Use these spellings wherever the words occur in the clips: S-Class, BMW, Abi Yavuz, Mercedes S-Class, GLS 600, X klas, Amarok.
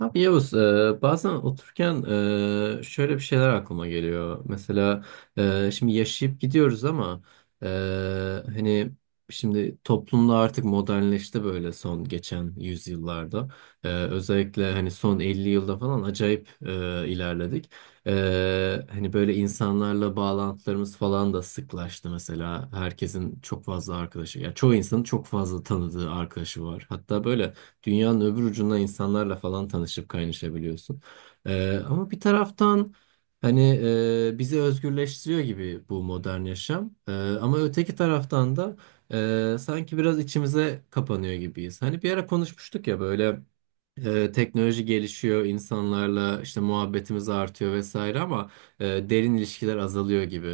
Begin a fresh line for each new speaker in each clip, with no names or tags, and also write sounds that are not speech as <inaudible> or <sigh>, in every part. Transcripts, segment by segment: Abi Yavuz, bazen otururken şöyle bir şeyler aklıma geliyor. Mesela şimdi yaşayıp gidiyoruz ama e, hani şimdi toplumda artık modernleşti böyle son geçen yüzyıllarda. Özellikle hani son 50 yılda falan acayip ilerledik. Hani böyle insanlarla bağlantılarımız falan da sıklaştı mesela. Herkesin çok fazla arkadaşı, ya çoğu insanın çok fazla tanıdığı arkadaşı var. Hatta böyle dünyanın öbür ucunda insanlarla falan tanışıp kaynaşabiliyorsun. Ama bir taraftan hani bizi özgürleştiriyor gibi bu modern yaşam. Ama öteki taraftan da sanki biraz içimize kapanıyor gibiyiz. Hani bir ara konuşmuştuk ya böyle teknoloji gelişiyor, insanlarla işte muhabbetimiz artıyor vesaire ama derin ilişkiler azalıyor gibi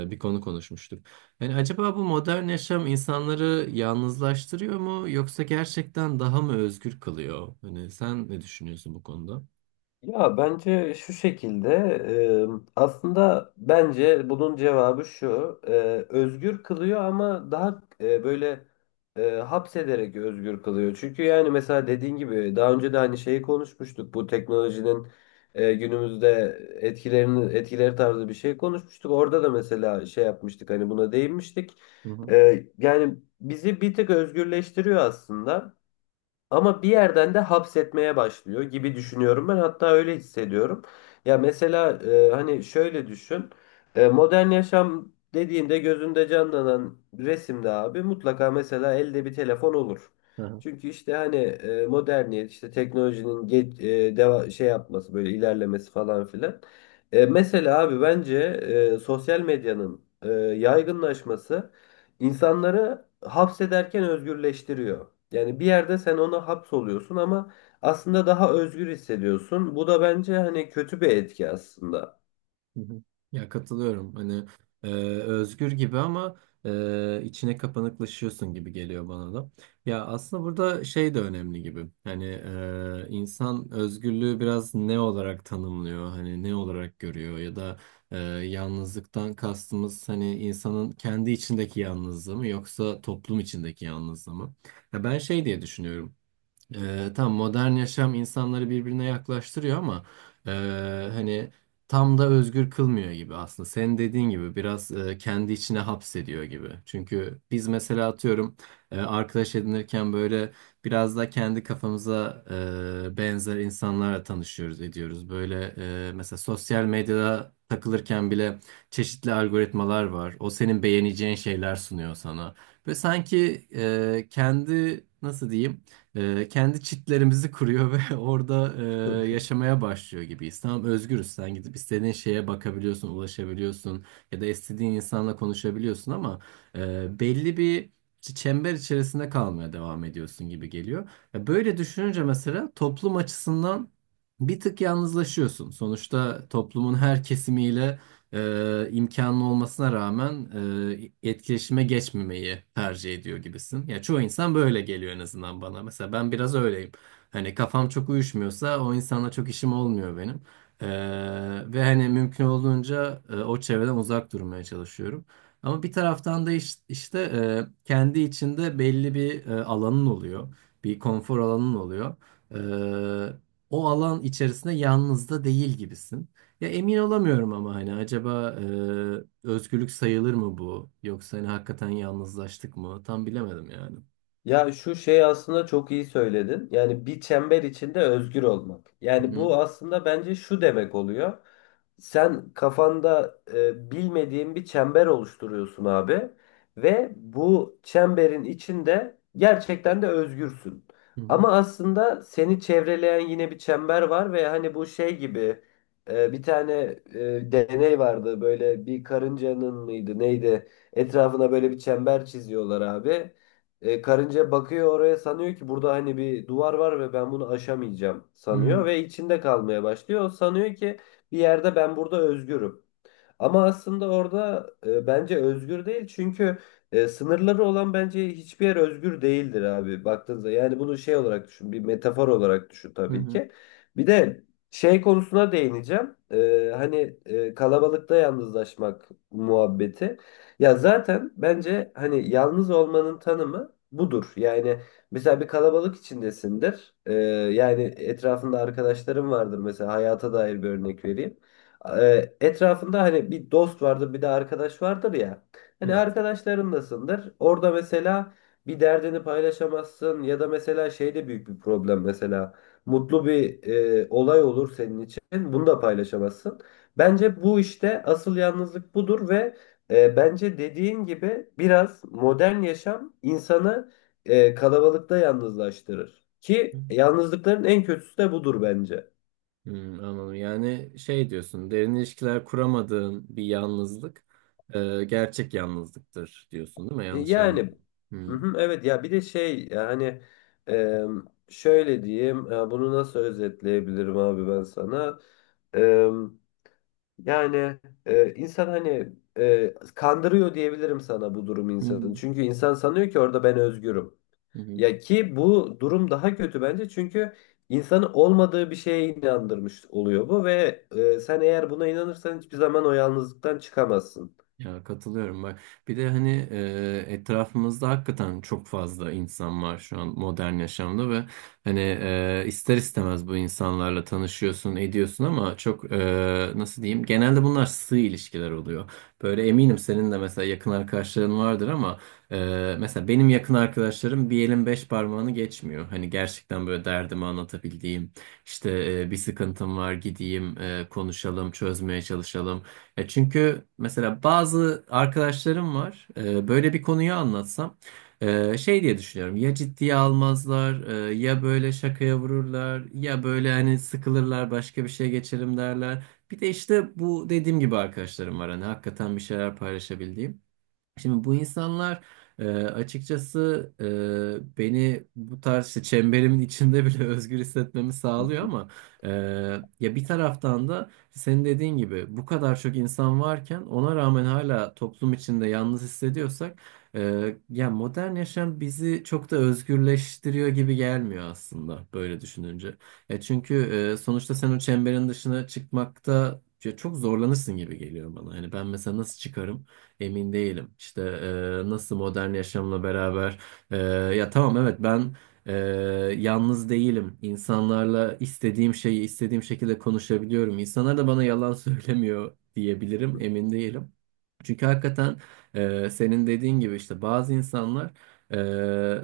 bir konu konuşmuştuk. Yani acaba bu modern yaşam insanları yalnızlaştırıyor mu yoksa gerçekten daha mı özgür kılıyor? Hani sen ne düşünüyorsun bu konuda?
Ya bence şu şekilde aslında bence bunun cevabı şu özgür kılıyor ama daha böyle hapsederek özgür kılıyor. Çünkü yani mesela dediğin gibi daha önce de hani şeyi konuşmuştuk bu teknolojinin günümüzde etkileri tarzı bir şey konuşmuştuk. Orada da mesela şey yapmıştık hani buna değinmiştik.
Hı hı.
Yani bizi bir tık özgürleştiriyor aslında. Ama bir yerden de hapsetmeye başlıyor gibi düşünüyorum ben. Hatta öyle hissediyorum. Ya mesela hani şöyle düşün. Modern yaşam dediğinde gözünde canlanan resimde abi mutlaka mesela elde bir telefon olur. Çünkü işte hani moderniyet işte teknolojinin şey yapması böyle ilerlemesi falan filan. Mesela abi bence sosyal medyanın yaygınlaşması İnsanları hapsederken özgürleştiriyor. Yani bir yerde sen ona hapsoluyorsun ama aslında daha özgür hissediyorsun. Bu da bence hani kötü bir etki aslında.
Hı hı. Ya katılıyorum. Hani e, özgür gibi ama içine kapanıklaşıyorsun gibi geliyor bana da. Ya aslında burada şey de önemli gibi. Hani insan özgürlüğü biraz ne olarak tanımlıyor? Hani ne olarak görüyor? Ya da e, yalnızlıktan kastımız hani insanın kendi içindeki yalnızlığı mı yoksa toplum içindeki yalnızlığı mı? Ya ben şey diye düşünüyorum. Tam modern yaşam insanları birbirine yaklaştırıyor ama e, hani tam da özgür kılmıyor gibi aslında. Senin dediğin gibi biraz kendi içine hapsediyor gibi. Çünkü biz mesela atıyorum arkadaş edinirken böyle biraz da kendi kafamıza benzer insanlarla tanışıyoruz, ediyoruz. Böyle mesela sosyal medyada takılırken bile çeşitli algoritmalar var. O senin beğeneceğin şeyler sunuyor sana. Ve sanki kendi nasıl diyeyim? Kendi çitlerimizi kuruyor ve <laughs> orada yaşamaya başlıyor gibiyiz. Tamam özgürüz. Sen gidip istediğin şeye bakabiliyorsun, ulaşabiliyorsun ya da istediğin insanla konuşabiliyorsun ama belli bir çember içerisinde kalmaya devam ediyorsun gibi geliyor. Ya böyle düşününce mesela toplum açısından bir tık yalnızlaşıyorsun. Sonuçta toplumun her kesimiyle imkanlı olmasına rağmen etkileşime geçmemeyi tercih ediyor gibisin. Ya çoğu insan böyle geliyor en azından bana. Mesela ben biraz öyleyim. Hani kafam çok uyuşmuyorsa o insanla çok işim olmuyor benim. E, Ve hani mümkün olduğunca o çevreden uzak durmaya çalışıyorum. Ama bir taraftan da işte kendi içinde belli bir alanın oluyor. Bir konfor alanın oluyor. E, O alan içerisinde yalnız da değil gibisin. Ya emin olamıyorum ama hani acaba özgürlük sayılır mı bu? Yoksa hani hakikaten yalnızlaştık mı? Tam bilemedim yani.
Ya şu şey aslında çok iyi söyledin. Yani bir çember içinde özgür olmak.
Hı
Yani
hı
bu aslında bence şu demek oluyor. Sen kafanda bilmediğin bir çember oluşturuyorsun abi ve bu çemberin içinde gerçekten de özgürsün.
hı.
Ama aslında seni çevreleyen yine bir çember var ve hani bu şey gibi bir tane deney vardı böyle bir karıncanın mıydı neydi etrafına böyle bir çember çiziyorlar abi. Karınca bakıyor, oraya sanıyor ki burada hani bir duvar var ve ben bunu aşamayacağım sanıyor
Hı
ve içinde kalmaya başlıyor. O sanıyor ki bir yerde ben burada özgürüm. Ama aslında orada bence özgür değil, çünkü sınırları olan bence hiçbir yer özgür değildir abi, baktığınızda. Yani bunu şey olarak düşün, bir metafor olarak düşün
hı.
tabii
Hı.
ki. Bir de şey konusuna değineceğim. Hani kalabalıkta yalnızlaşmak muhabbeti. Ya zaten bence hani yalnız olmanın tanımı budur. Yani mesela bir kalabalık içindesindir. Yani etrafında arkadaşlarım vardır, mesela hayata dair bir örnek vereyim. Etrafında hani bir dost vardır, bir de arkadaş vardır ya. Hani
Evet.
arkadaşlarındasındır. Orada mesela bir derdini paylaşamazsın ya da mesela şey de büyük bir problem mesela. Mutlu bir olay olur senin için. Bunu da paylaşamazsın. Bence bu işte asıl yalnızlık budur ve bence dediğin gibi biraz modern yaşam insanı kalabalıkta yalnızlaştırır.
Hı.
Ki yalnızlıkların en kötüsü de budur bence.
Hmm, anladım. Yani şey diyorsun, derin ilişkiler kuramadığın bir yalnızlık gerçek yalnızlıktır diyorsun değil mi? Yanlış anlamadım.
Yani hı
Hı
hı, evet, ya bir de şey yani e, şöyle diyeyim, bunu nasıl özetleyebilirim abi ben sana. E, Yani insan hani kandırıyor diyebilirim sana bu durum
hı.
insanın, çünkü insan sanıyor ki orada ben özgürüm,
Hı. Hı.
ya ki bu durum daha kötü bence, çünkü insanı olmadığı bir şeye inandırmış oluyor bu ve sen eğer buna inanırsan hiçbir zaman o yalnızlıktan çıkamazsın.
Ya katılıyorum bak. Bir de hani etrafımızda hakikaten çok fazla insan var şu an modern yaşamda ve hani ister istemez bu insanlarla tanışıyorsun, ediyorsun ama çok nasıl diyeyim? Genelde bunlar sığ ilişkiler oluyor. Böyle eminim senin de mesela yakın arkadaşların vardır ama mesela benim yakın arkadaşlarım bir elin beş parmağını geçmiyor. Hani gerçekten böyle derdimi anlatabildiğim, işte bir sıkıntım var gideyim, konuşalım, çözmeye çalışalım. Ya çünkü mesela bazı arkadaşlarım var. Böyle bir konuyu anlatsam şey diye düşünüyorum. Ya ciddiye almazlar, ya böyle şakaya vururlar, ya böyle hani sıkılırlar, başka bir şeye geçelim derler. Bir de işte bu dediğim gibi arkadaşlarım var hani hakikaten bir şeyler paylaşabildiğim. Şimdi bu insanlar açıkçası beni bu tarz işte çemberimin içinde bile <laughs> özgür hissetmemi sağlıyor ama e, ya bir taraftan da senin dediğin gibi bu kadar çok insan varken ona rağmen hala toplum içinde yalnız hissediyorsak ya modern yaşam bizi çok da özgürleştiriyor gibi gelmiyor aslında böyle düşününce. Ya çünkü sonuçta sen o çemberin dışına çıkmakta ya çok zorlanırsın gibi geliyor bana. Hani ben mesela nasıl çıkarım? Emin değilim. İşte nasıl modern yaşamla beraber e, ya tamam evet ben e, yalnız değilim. İnsanlarla istediğim şeyi istediğim şekilde konuşabiliyorum. İnsanlar da bana yalan <laughs> söylemiyor diyebilirim. Emin değilim. Çünkü hakikaten senin dediğin gibi işte bazı insanlar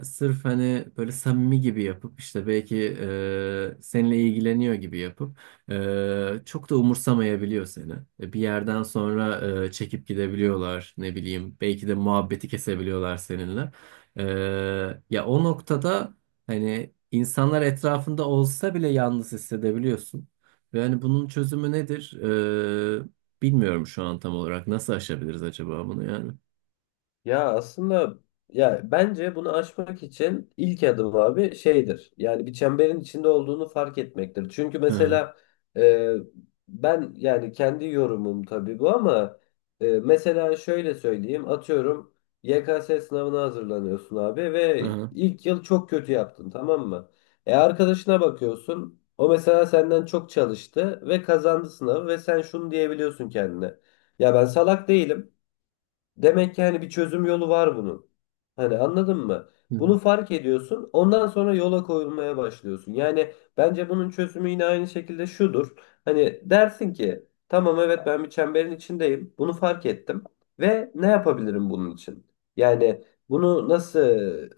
sırf hani böyle samimi gibi yapıp işte belki seninle ilgileniyor gibi yapıp çok da umursamayabiliyor seni. Bir yerden sonra çekip gidebiliyorlar, ne bileyim, belki de muhabbeti kesebiliyorlar seninle. Ee, ya o noktada hani insanlar etrafında olsa bile yalnız hissedebiliyorsun. Ve hani bunun çözümü nedir? Bilmiyorum şu an tam olarak. Nasıl aşabiliriz acaba bunu yani?
Ya aslında ya bence bunu aşmak için ilk adım abi şeydir. Yani bir çemberin içinde olduğunu fark etmektir. Çünkü
Hı hı.
mesela e, ben yani kendi yorumum tabii bu, ama mesela şöyle söyleyeyim, atıyorum YKS sınavına hazırlanıyorsun abi
Hı
ve
hı.
ilk yıl çok kötü yaptın, tamam mı? E arkadaşına bakıyorsun, o mesela senden çok çalıştı ve kazandı sınavı ve sen şunu diyebiliyorsun kendine. Ya ben salak değilim. Demek ki hani bir çözüm yolu var bunun. Hani anladın mı?
Hı hı.
Bunu fark ediyorsun. Ondan sonra yola koyulmaya başlıyorsun. Yani bence bunun çözümü yine aynı şekilde şudur. Hani dersin ki tamam evet ben bir çemberin içindeyim. Bunu fark ettim. Ve ne yapabilirim bunun için? Yani bunu nasıl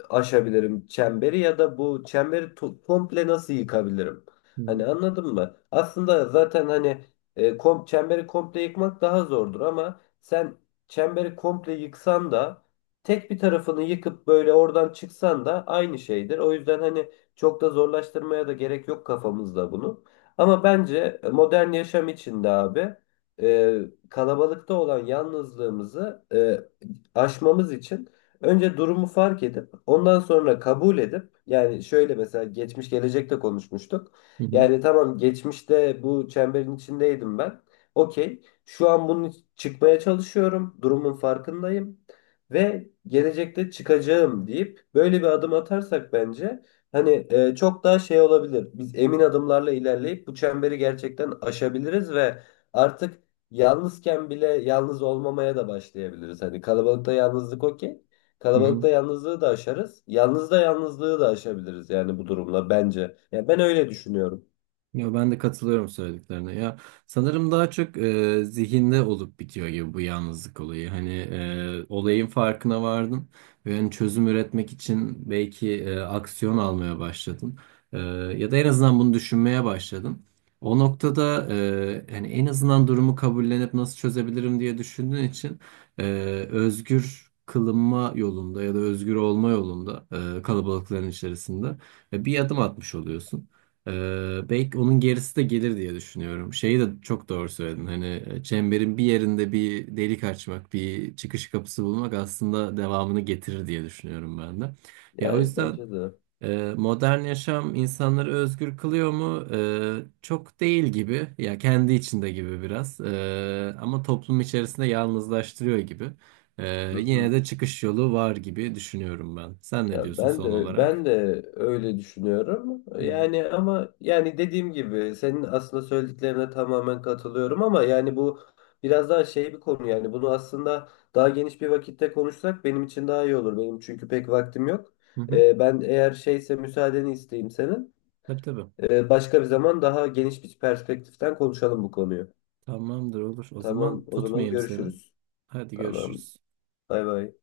aşabilirim çemberi ya da bu çemberi komple nasıl yıkabilirim? Hani anladın mı? Aslında zaten hani e, kom çemberi komple yıkmak daha zordur, ama sen çemberi komple yıksan da tek bir tarafını yıkıp böyle oradan çıksan da aynı şeydir. O yüzden hani çok da zorlaştırmaya da gerek yok kafamızda bunu. Ama bence modern yaşam içinde abi e, kalabalıkta olan yalnızlığımızı aşmamız için önce durumu fark edip ondan sonra kabul edip, yani şöyle mesela geçmiş gelecekte konuşmuştuk.
Hı hı.
Yani tamam geçmişte bu çemberin içindeydim ben. Okey. Şu an bunu çıkmaya çalışıyorum. Durumun farkındayım. Ve gelecekte çıkacağım deyip böyle bir adım atarsak bence hani çok daha şey olabilir. Biz emin adımlarla ilerleyip bu çemberi gerçekten aşabiliriz ve artık yalnızken bile yalnız olmamaya da başlayabiliriz. Hani kalabalıkta yalnızlık, okey.
Hı hı.
Kalabalıkta yalnızlığı da aşarız. Yalnız da yalnızlığı da aşabiliriz yani bu durumla, bence. Ya ben öyle düşünüyorum.
Ya ben de katılıyorum söylediklerine. Ya sanırım daha çok zihinde olup bitiyor gibi bu yalnızlık olayı. Hani olayın farkına vardın ve hani çözüm üretmek için belki aksiyon almaya başladın. E, Ya da en azından bunu düşünmeye başladın. O noktada hani en azından durumu kabullenip nasıl çözebilirim diye düşündüğün için e, özgür kılınma yolunda ya da özgür olma yolunda kalabalıkların içerisinde bir adım atmış oluyorsun. Belki onun gerisi de gelir diye düşünüyorum. Şeyi de çok doğru söyledin. Hani çemberin bir yerinde bir delik açmak, bir çıkış kapısı bulmak aslında devamını getirir diye düşünüyorum ben de. Ya o
Yani
yüzden
bence de.
modern yaşam insanları özgür kılıyor mu? Çok değil gibi. Ya kendi içinde gibi biraz. Ama toplum içerisinde yalnızlaştırıyor gibi.
Hı
Yine
hı.
de çıkış yolu var gibi düşünüyorum ben. Sen ne
Ya
diyorsun
ben
son
de ben
olarak?
de öyle düşünüyorum.
Hı
Yani ama yani dediğim gibi senin aslında söylediklerine tamamen katılıyorum, ama yani bu biraz daha şey bir konu, yani bunu aslında daha geniş bir vakitte konuşsak benim için daha iyi olur. Benim çünkü pek vaktim yok.
hı. Hı.
Ben eğer şeyse müsaadeni isteyeyim senin.
Tabii tabii.
Başka bir zaman daha geniş bir perspektiften konuşalım bu konuyu.
Tamamdır olur. O
Tamam,
zaman
o zaman
tutmayayım seni.
görüşürüz.
Hadi
Tamam.
görüşürüz.
Bay bay.